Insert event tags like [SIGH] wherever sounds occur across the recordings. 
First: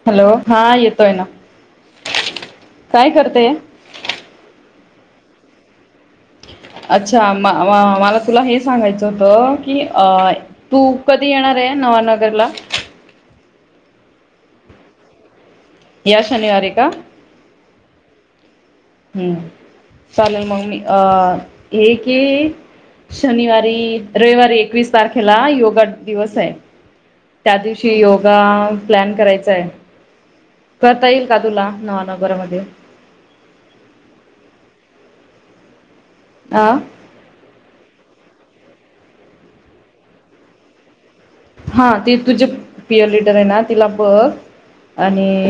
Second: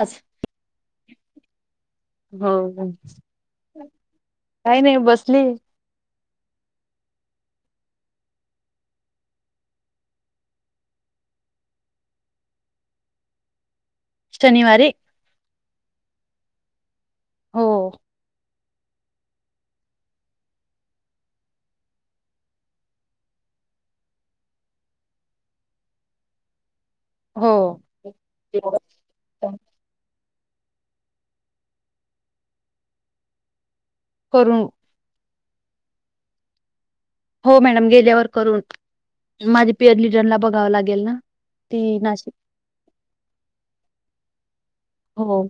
आज हॅलो हा येतोय ना, हो काय करतेय, काही नाही बसलीये, अच्छा म मला तुला हे सांगायचं होतं की अ तू कधी येणार आहे. नवानगरला शनिवारी या शनिवारी का? हो हम्म चालेल मग मी अ हे की, शनिवारी रविवारी एकवीस तारखेला योगा दिवस आहे. हो त्या दिवशी योगा प्लॅन करायचा आहे. करता येईल का तुला नवा नवनगरामध्ये, करू, आ हो मॅडम गेल्यावर करून माझे पिअर लिडरला बघावं लागेल ना, हा ती तुझे पियर लिडर आहे. ना तिला बघ, आणि हो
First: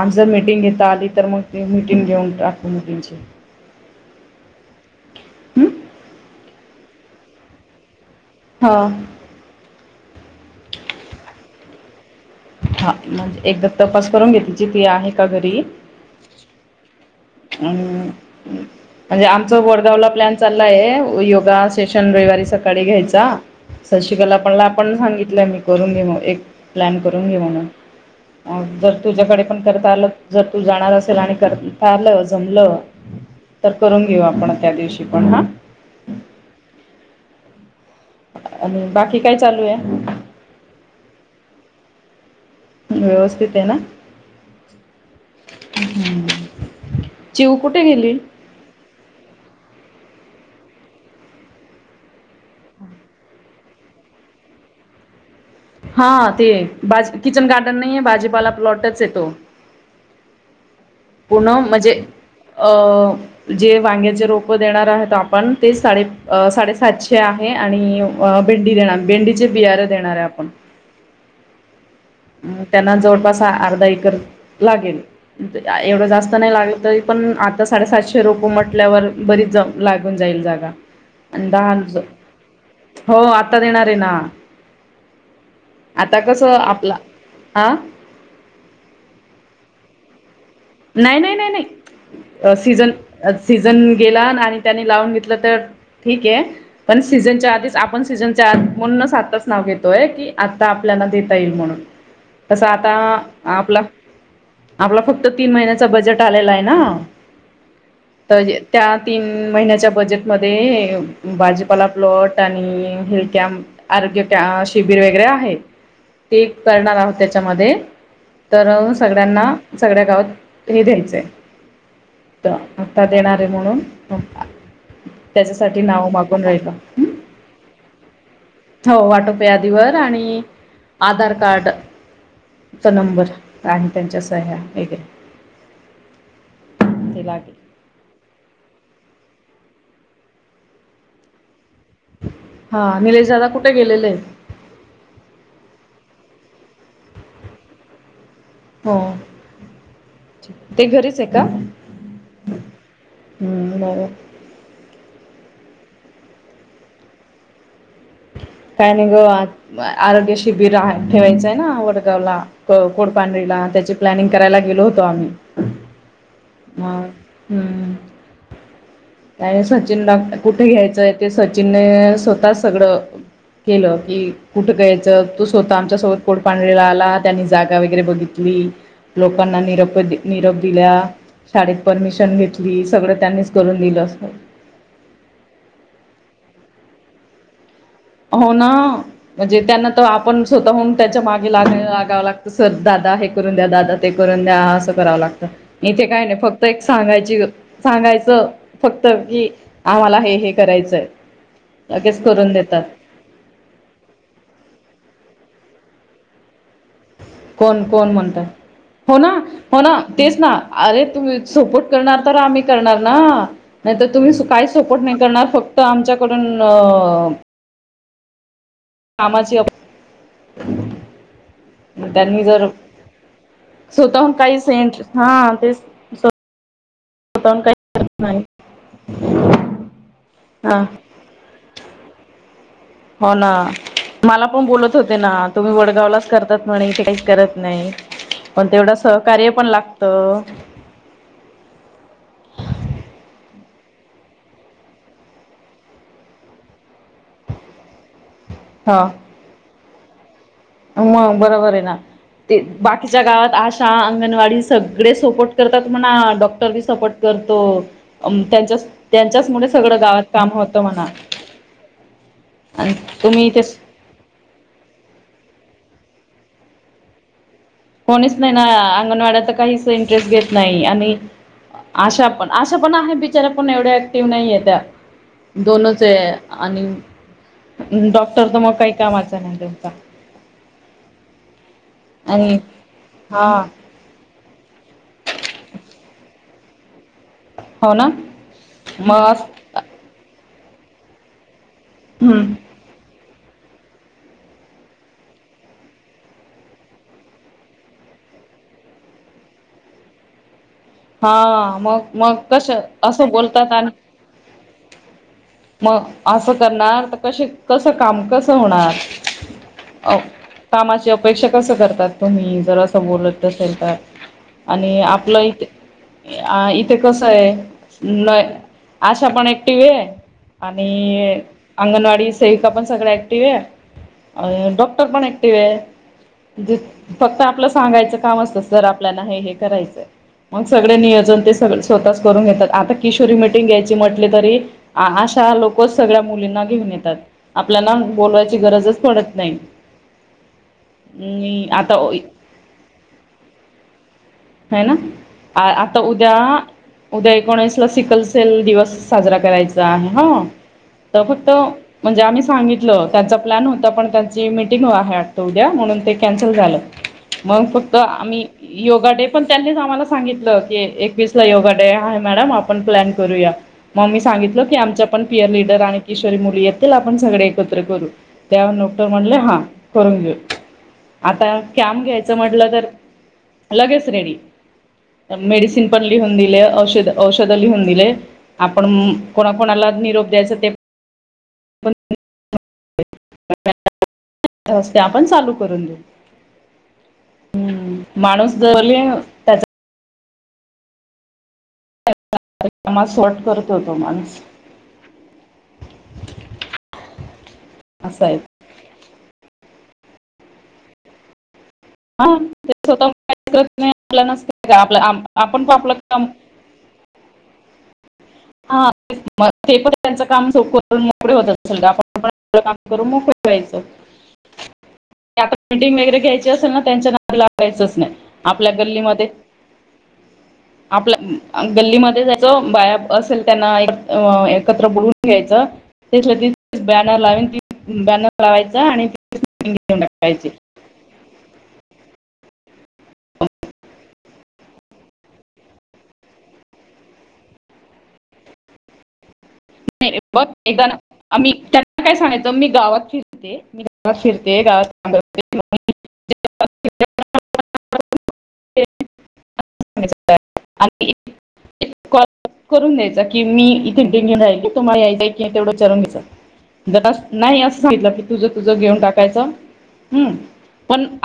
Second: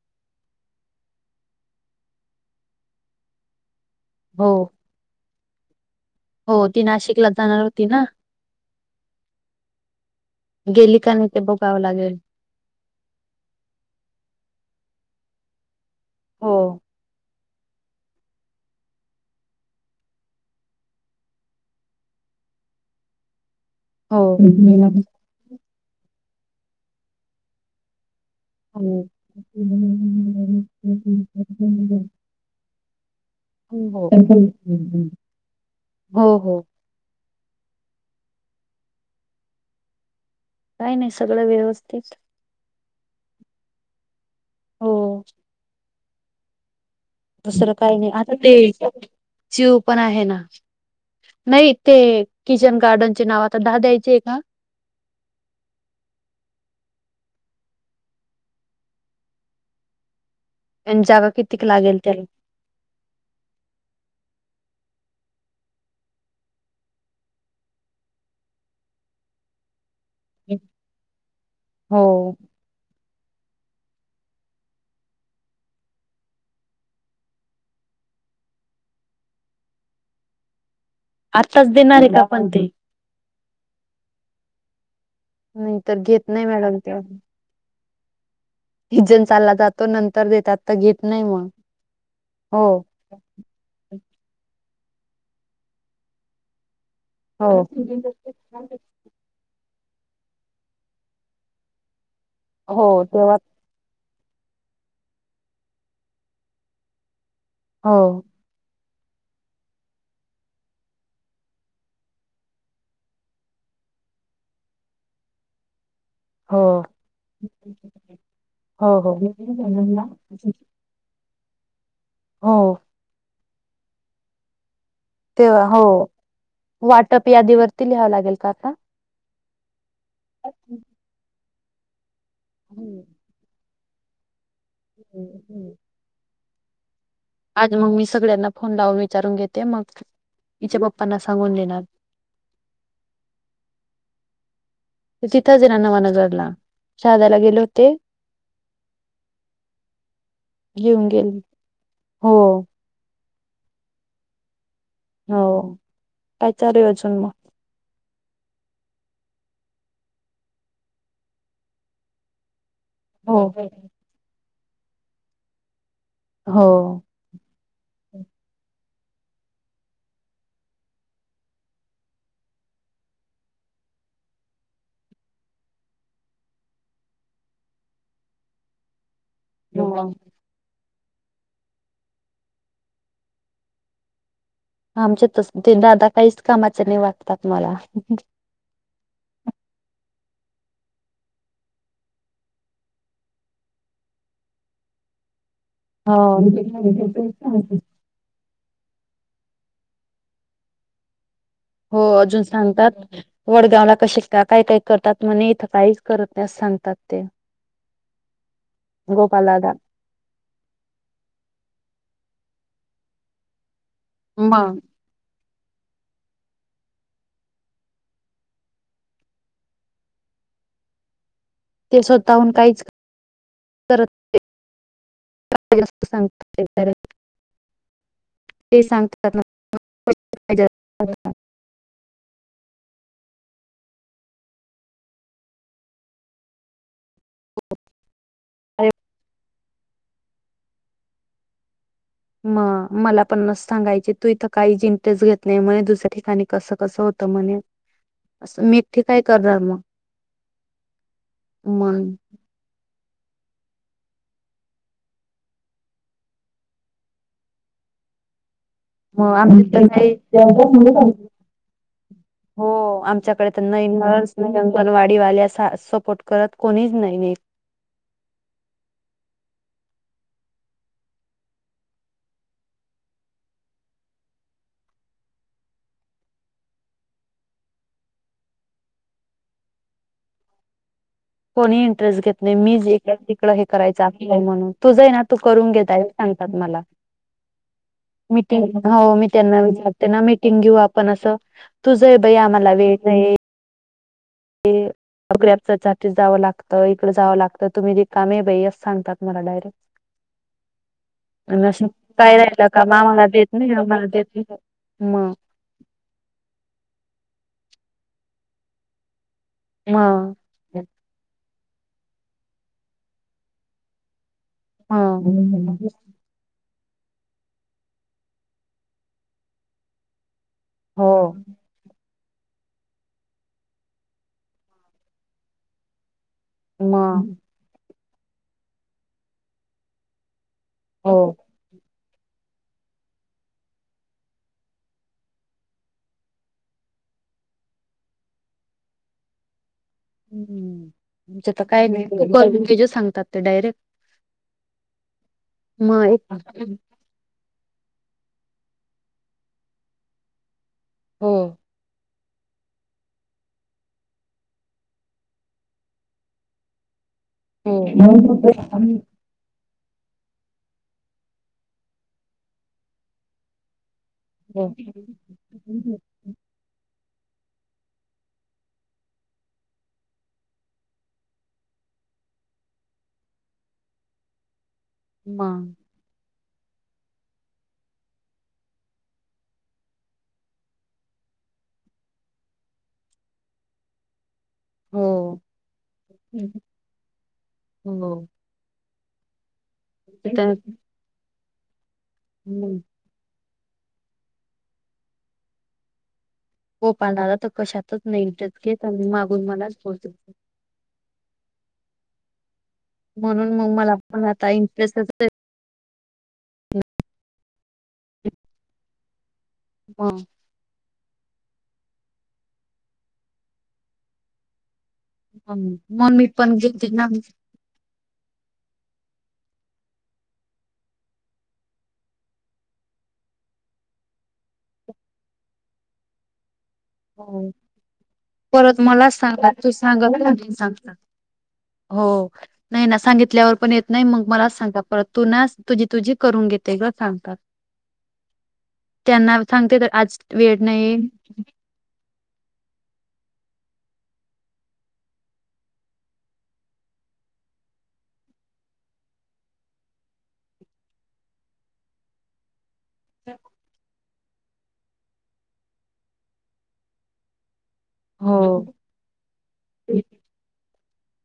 आज जर मिटिंग घेता आली तर, मग ती मिटिंग घेऊन टाकु मुलीची, हो हं. हो ती नाशिकलाच जाणार होती ना, हो गेली का नाही ते बघावं लागेल. हा म्हणजे एकदा तपास करून घे तीची तीआहे का घरी. हो! हम म्हणजे आमचं वडगावला प्लॅन चालला आहे योगा सेशन रविवारी सकाळी घ्यायचा. हो सशिकला हो पण सांगितलं मी करून घे मग एक प्लॅन करून घे म्हणून. अ जर तुझ्याकडे पण करता आलं जर तू जाणार असेल आणि करता आलं. जमलं तर करून हो घेऊ आपण त्या दिवशी पण हा. हो हो आणि बाकी काय चालू आहे. काय नाही सगळं व्यवस्थित. व्यवस्थित आहे ना. हो चिऊ दुसरं कुठे काही नाही गेली? आता ते चिव पण आहे ना! नाही ते किचन गार्डनचे नाव आता दहा द्यायचे आहे का? हा! ते किचन गार्डन नाही आहे, भाजीपाला प्लॉटच आहे तो आणि जागा कितीक पूणम लागेल म्हणजे! त्याला जे वांग्याचे रोप देणार आहेत आपण ते साडे साडेसातशे आहे आणि अ भेंडी देणार भेंडीचे बियाारे देणार आहे. हो त्यांना जवळपास अर्धा एकर लागेल. एवढं जास्त नाही लाग तरी पण आता साडेसातशे रोप म्हटल्यावर बरीच जामत लागून जाईल जागा. आणि आत्ताच दहा, देणार आहे का पण ते हो आता देणार आहे ना! नाही तर आता घेत कस, नाही मॅडम आपला हा जिमला जातो नंतर देतात. तर घेत नाही नाही मग नाही नाही हो सीजन सीझन गेला आणि त्यानी लावून घेतलं तर ठीक आहे. पण हो सीझनच्या आधीच आपण सीझनच्या म्हणून आता नाव घेतोय की आता आपल्याला देता येईल म्हणून! तसं हो आता तेव्हा आपला आपला फक्त तीन महिन्याच बजेट आलेला आहे ना! हो तर त्या तीन महिन्याच्या बजेटमध्ये भाजीपाला प्लॉट आणि हिल कॅम्प आरोग्य शिबिर वगैरे आहे. ते हो करणार आहोत त्याच्यामध्ये तर हो हो सगळ्यांना सगळ्या गावात हे द्यायचंय तर हो आत्ता देणारे म्हणून त्याच्यासाठी नाव मागून राहिलो. टप यादी वरती लिहावं लागेल का! हो टोपे आधीवर आणि आधार कार्डचा नंबर आणि त्यांच्या सह्या ते लागेल. आज मग मी सगळ्यांना फोन लावून विचारून घेते मग तिच्या पप्पांना सांगून देणार. हा निलेश दादा कुठे गेलेले आहेत. तिथंच ना नवानजरला शहादाला गेले होते. हो ते घेऊन घरीच आहे गेले का? हो हम होय. हो काय चालू आहे अजून मग काय नाही ग आरोग्य शिबिर आ ठेवायचंय ना वडगावला. हो कोडपांढरीला त्याची प्लॅनिंग करायला गेलो होतो आम्ही हा हो हम्म. आणि सचिनला कुठे घ्यायचंय ते सचिनने स्वतः सगळं केलं की कुठं घ्यायच तू स्वतः आमच्यासोबत कोड पांढरीला आला त्यांनी जागा वगैरे बघितली लोकांना निरोप, निरोप दिला. शाळेत परमिशन घेतली सगळं त्यांनीच करून दिलं अस. आमच्यात तस ते दादा काहीच कामाचे नाही वाटतात मला. हो ना. म्हणजे त्यांना तर आपण स्वतःहून त्याच्या मागे लाग लागावं लागतं सर दादा हे करून द्या दादा ते करून द्या असं करावं लागतं इथे हो काय नाही फक्त एक सांगायची सांगायचं फक्त की आम्हाला हे हे करायचंय हो लगेच अजून करून देतात सांगतात. वडगावला कसे काय, काय करतात म्हणे इथं काहीच करत नाही असं सांगतात ते. कोण, कोण म्हणतय हो ना, गोपालदादा हो ना, तेच ना अरे तुम्ही सपोर्ट करणार तर आम्ही करणार ना नाहीतर तुम्ही काही मग सपोर्ट नाही करणार फक्त आमच्याकडून कामाचे ते त्यांनी स्वतःहून जर, काहीच स्वतःहून काही सेंट हा ते सां [UNINTELLIGIBLE] करत नाही ते सांगतात हा [INAUDIBLE] हो ना. मला पण बोलत होते ना तुम्ही वडगावलाच करतात म्हणे इथे काहीच करत नाही. पण तेवढ सहकार्य पण लागत. मग मला पण असं सांगायचे तू इथं काहीच इंटरेस्ट घेत नाही म्हणे दुसऱ्या ठिकाणी कसं, कसं होतं म्हणे. ह [INAUDIBLE] मी एकठी काय करणार मग. मग बरोबर आहे ना. मग ते बाकीच्या गावात आशा, अंगणवाडी सगळे सपोर्ट करतात म्हणा डॉक्टर बी सपोर्ट करतो त्यांच्या मग आम त्यांच्याचमुळे सगळं गावात काम होतं म्हणा. [INAUDIBLE] हो आणि तुम्ही आमच्याकडे ते नाही ना अंगणवाडीवाल्या सपोर्ट करत कोणीच नाहीये. कोणीच नाही ना अंगणवाड्या तर काहीच इंटरेस्ट घेत नाही आणि अशा पण, अशा पण आहे बिचारा पण एवढ्या ऍक्टिव्ह नाहीे त्या. दोनच आहे आणि डॉक्टर तर मग काही कामाचं नाही त्यांचा. कोणी इंटरेस्ट घेत नाही आणि मी जे इकडं, हा तिकडं हे करायचा. म्हणून तूझ आहे ना तू करून घे ताई सांगतात मला. हो ना मिटिंग हो मी मग त्यांना विचारते ना मिटिंग घेऊ आपण असं तुझं जाई बाई हम्म. आम्हाला वेळ नाही. ह [INAUDIBLE] अग ग्रॅबच्यासाठी जावं लागतं इकडे जावं लागतं तुम्ही रिकामे हे बाई असं सांगतात मला डायरेक्ट. [INAUDIBLE] आणि हा असं मग, मग काय राहिलं कस का मामाला असं देत बोलतात नाही अन आम्हाला देत नाही मग मग असं करणार तर कशी कस काम कसं होणार. मग कामाची अपेक्षा कस करतात तुम्ही? जर असं बोलत असेल तर. आणि आपलं इथ मग अ इथे कस आहे न आशा पण ऍक्टिव आहे. हो आणि अंगणवाडी सेविका पण सगळ्या ॲक्टिव्हेत, अ डॉक्टर पण ॲक्टिव्हेत. म्हणजे मग फक्त आपलं सांगायचं काम असतं. सर आपल्याला हे हे करायचंय. मग सगळे हो नियोजन ते स स्वतःच करून घेतात. आता किशोरी मिटिंग घ्यायची म्हटले तरी अशा लोकच सगळ्या मुलींना घेऊन येतात. आपल्याला बोलवायची गरजच पडत नाही. हम्म, आमच्या तर मी काय आता नाही, जे सांगतात ते डायरेक्ट हाय ना. आता मग एक उद्या उद्या एकोणीसला सिकलसेल दिवस साजरा करायचा आहे हं, तर हो फक्त म्हणजे आम्ही सांगितलं, त्यांचा प्लॅन न्हवता पण त्यांची मीटिंग आहे वाटतं उद्या, म्हणून ते कॅन्सल झालं. मग हो फक्त हो आम्ही योगा डे त्यांनीच आम्हाला सांगितलं की, एकवीसला योगा डे आहे मॅडम. आपण प्लॅन करूया. मग सांगितलं की, आमचा पीयरलीडर मुली येतील आपण सगळे एकत्र करू. तेव्हा [UNINTELLIGIBLE] म्हणले हा करून घेऊ. आता कॅम घ्यायचं म्हटलं, तर लगेच रेडी. पण मग मेडिसिन लिहून दिले, औषध लिहून दिले. आपण कोणाकोणाला निरोप द्यायच ते [INAUDIBLE] आपण चालू करून देऊ. हम्म. हम्म, माणूस [UNINTELLIGIBLE] [UNINTELLIGIBLE] [UNINTELLIGIBLE] शॉट करतो होतो माणूस. गोपाळ दादा तर कशातच नाही असं आहे इंटरेस्ट घेत आणि मागून मलाच बोलतो. हा ते म्हणून मग मला पण आता इंटरेस्टच [UNINTELLIGIBLE] आहे आपण प आपलं काम हा, मग ते पण मग त्यांचं काम [UNINTELLIGIBLE] मोकळे होतात [UNINTELLIGIBLE] आपण काम करून मोकळे व्हायचं. आता मग मीटिंग मग वगैरे मी घ्यायची पण असेल ना गेलते त्यांच्या नादी लागायचचं नाही. आपल्या गल्लीमध्ये आपल्या गल्लीमध्ये जायतो, बाया असेल त्यांना एक एकत्र बोलवून घ्यायचं. तेच लगीच बॅनर लावेन हो. ती बॅनर परत लावायचा आणि मलाच सांगा तू घेऊन सांगत टाकायची. नाही सांगता हो. नाही ना. सांगितल्यावर पण येत नाही, मग मलाच सांगातात परत, तु ना तुझी तुझी करून घेते ग सांगतात. [INAUDIBLE] त्यांना सांगते तर, आज नाही, बघ वेळ एकदा ना नाही. आम्ही त्यांना काय सांगयचं, मी गावाची मी गावात फिरते गावातां [INAUDIBLE] [INAUDIBLE] आणि कॉल करून द्यायचा की, मी [UNINTELLIGIBLE] राहिले. तुम्हा यायचयं का नाही? तेवढं विचारून घेतात. ज नाही असं [UNINTELLIGIBLE] की, तुझं हो तुझं घेऊन टाकायचं, पण हम्म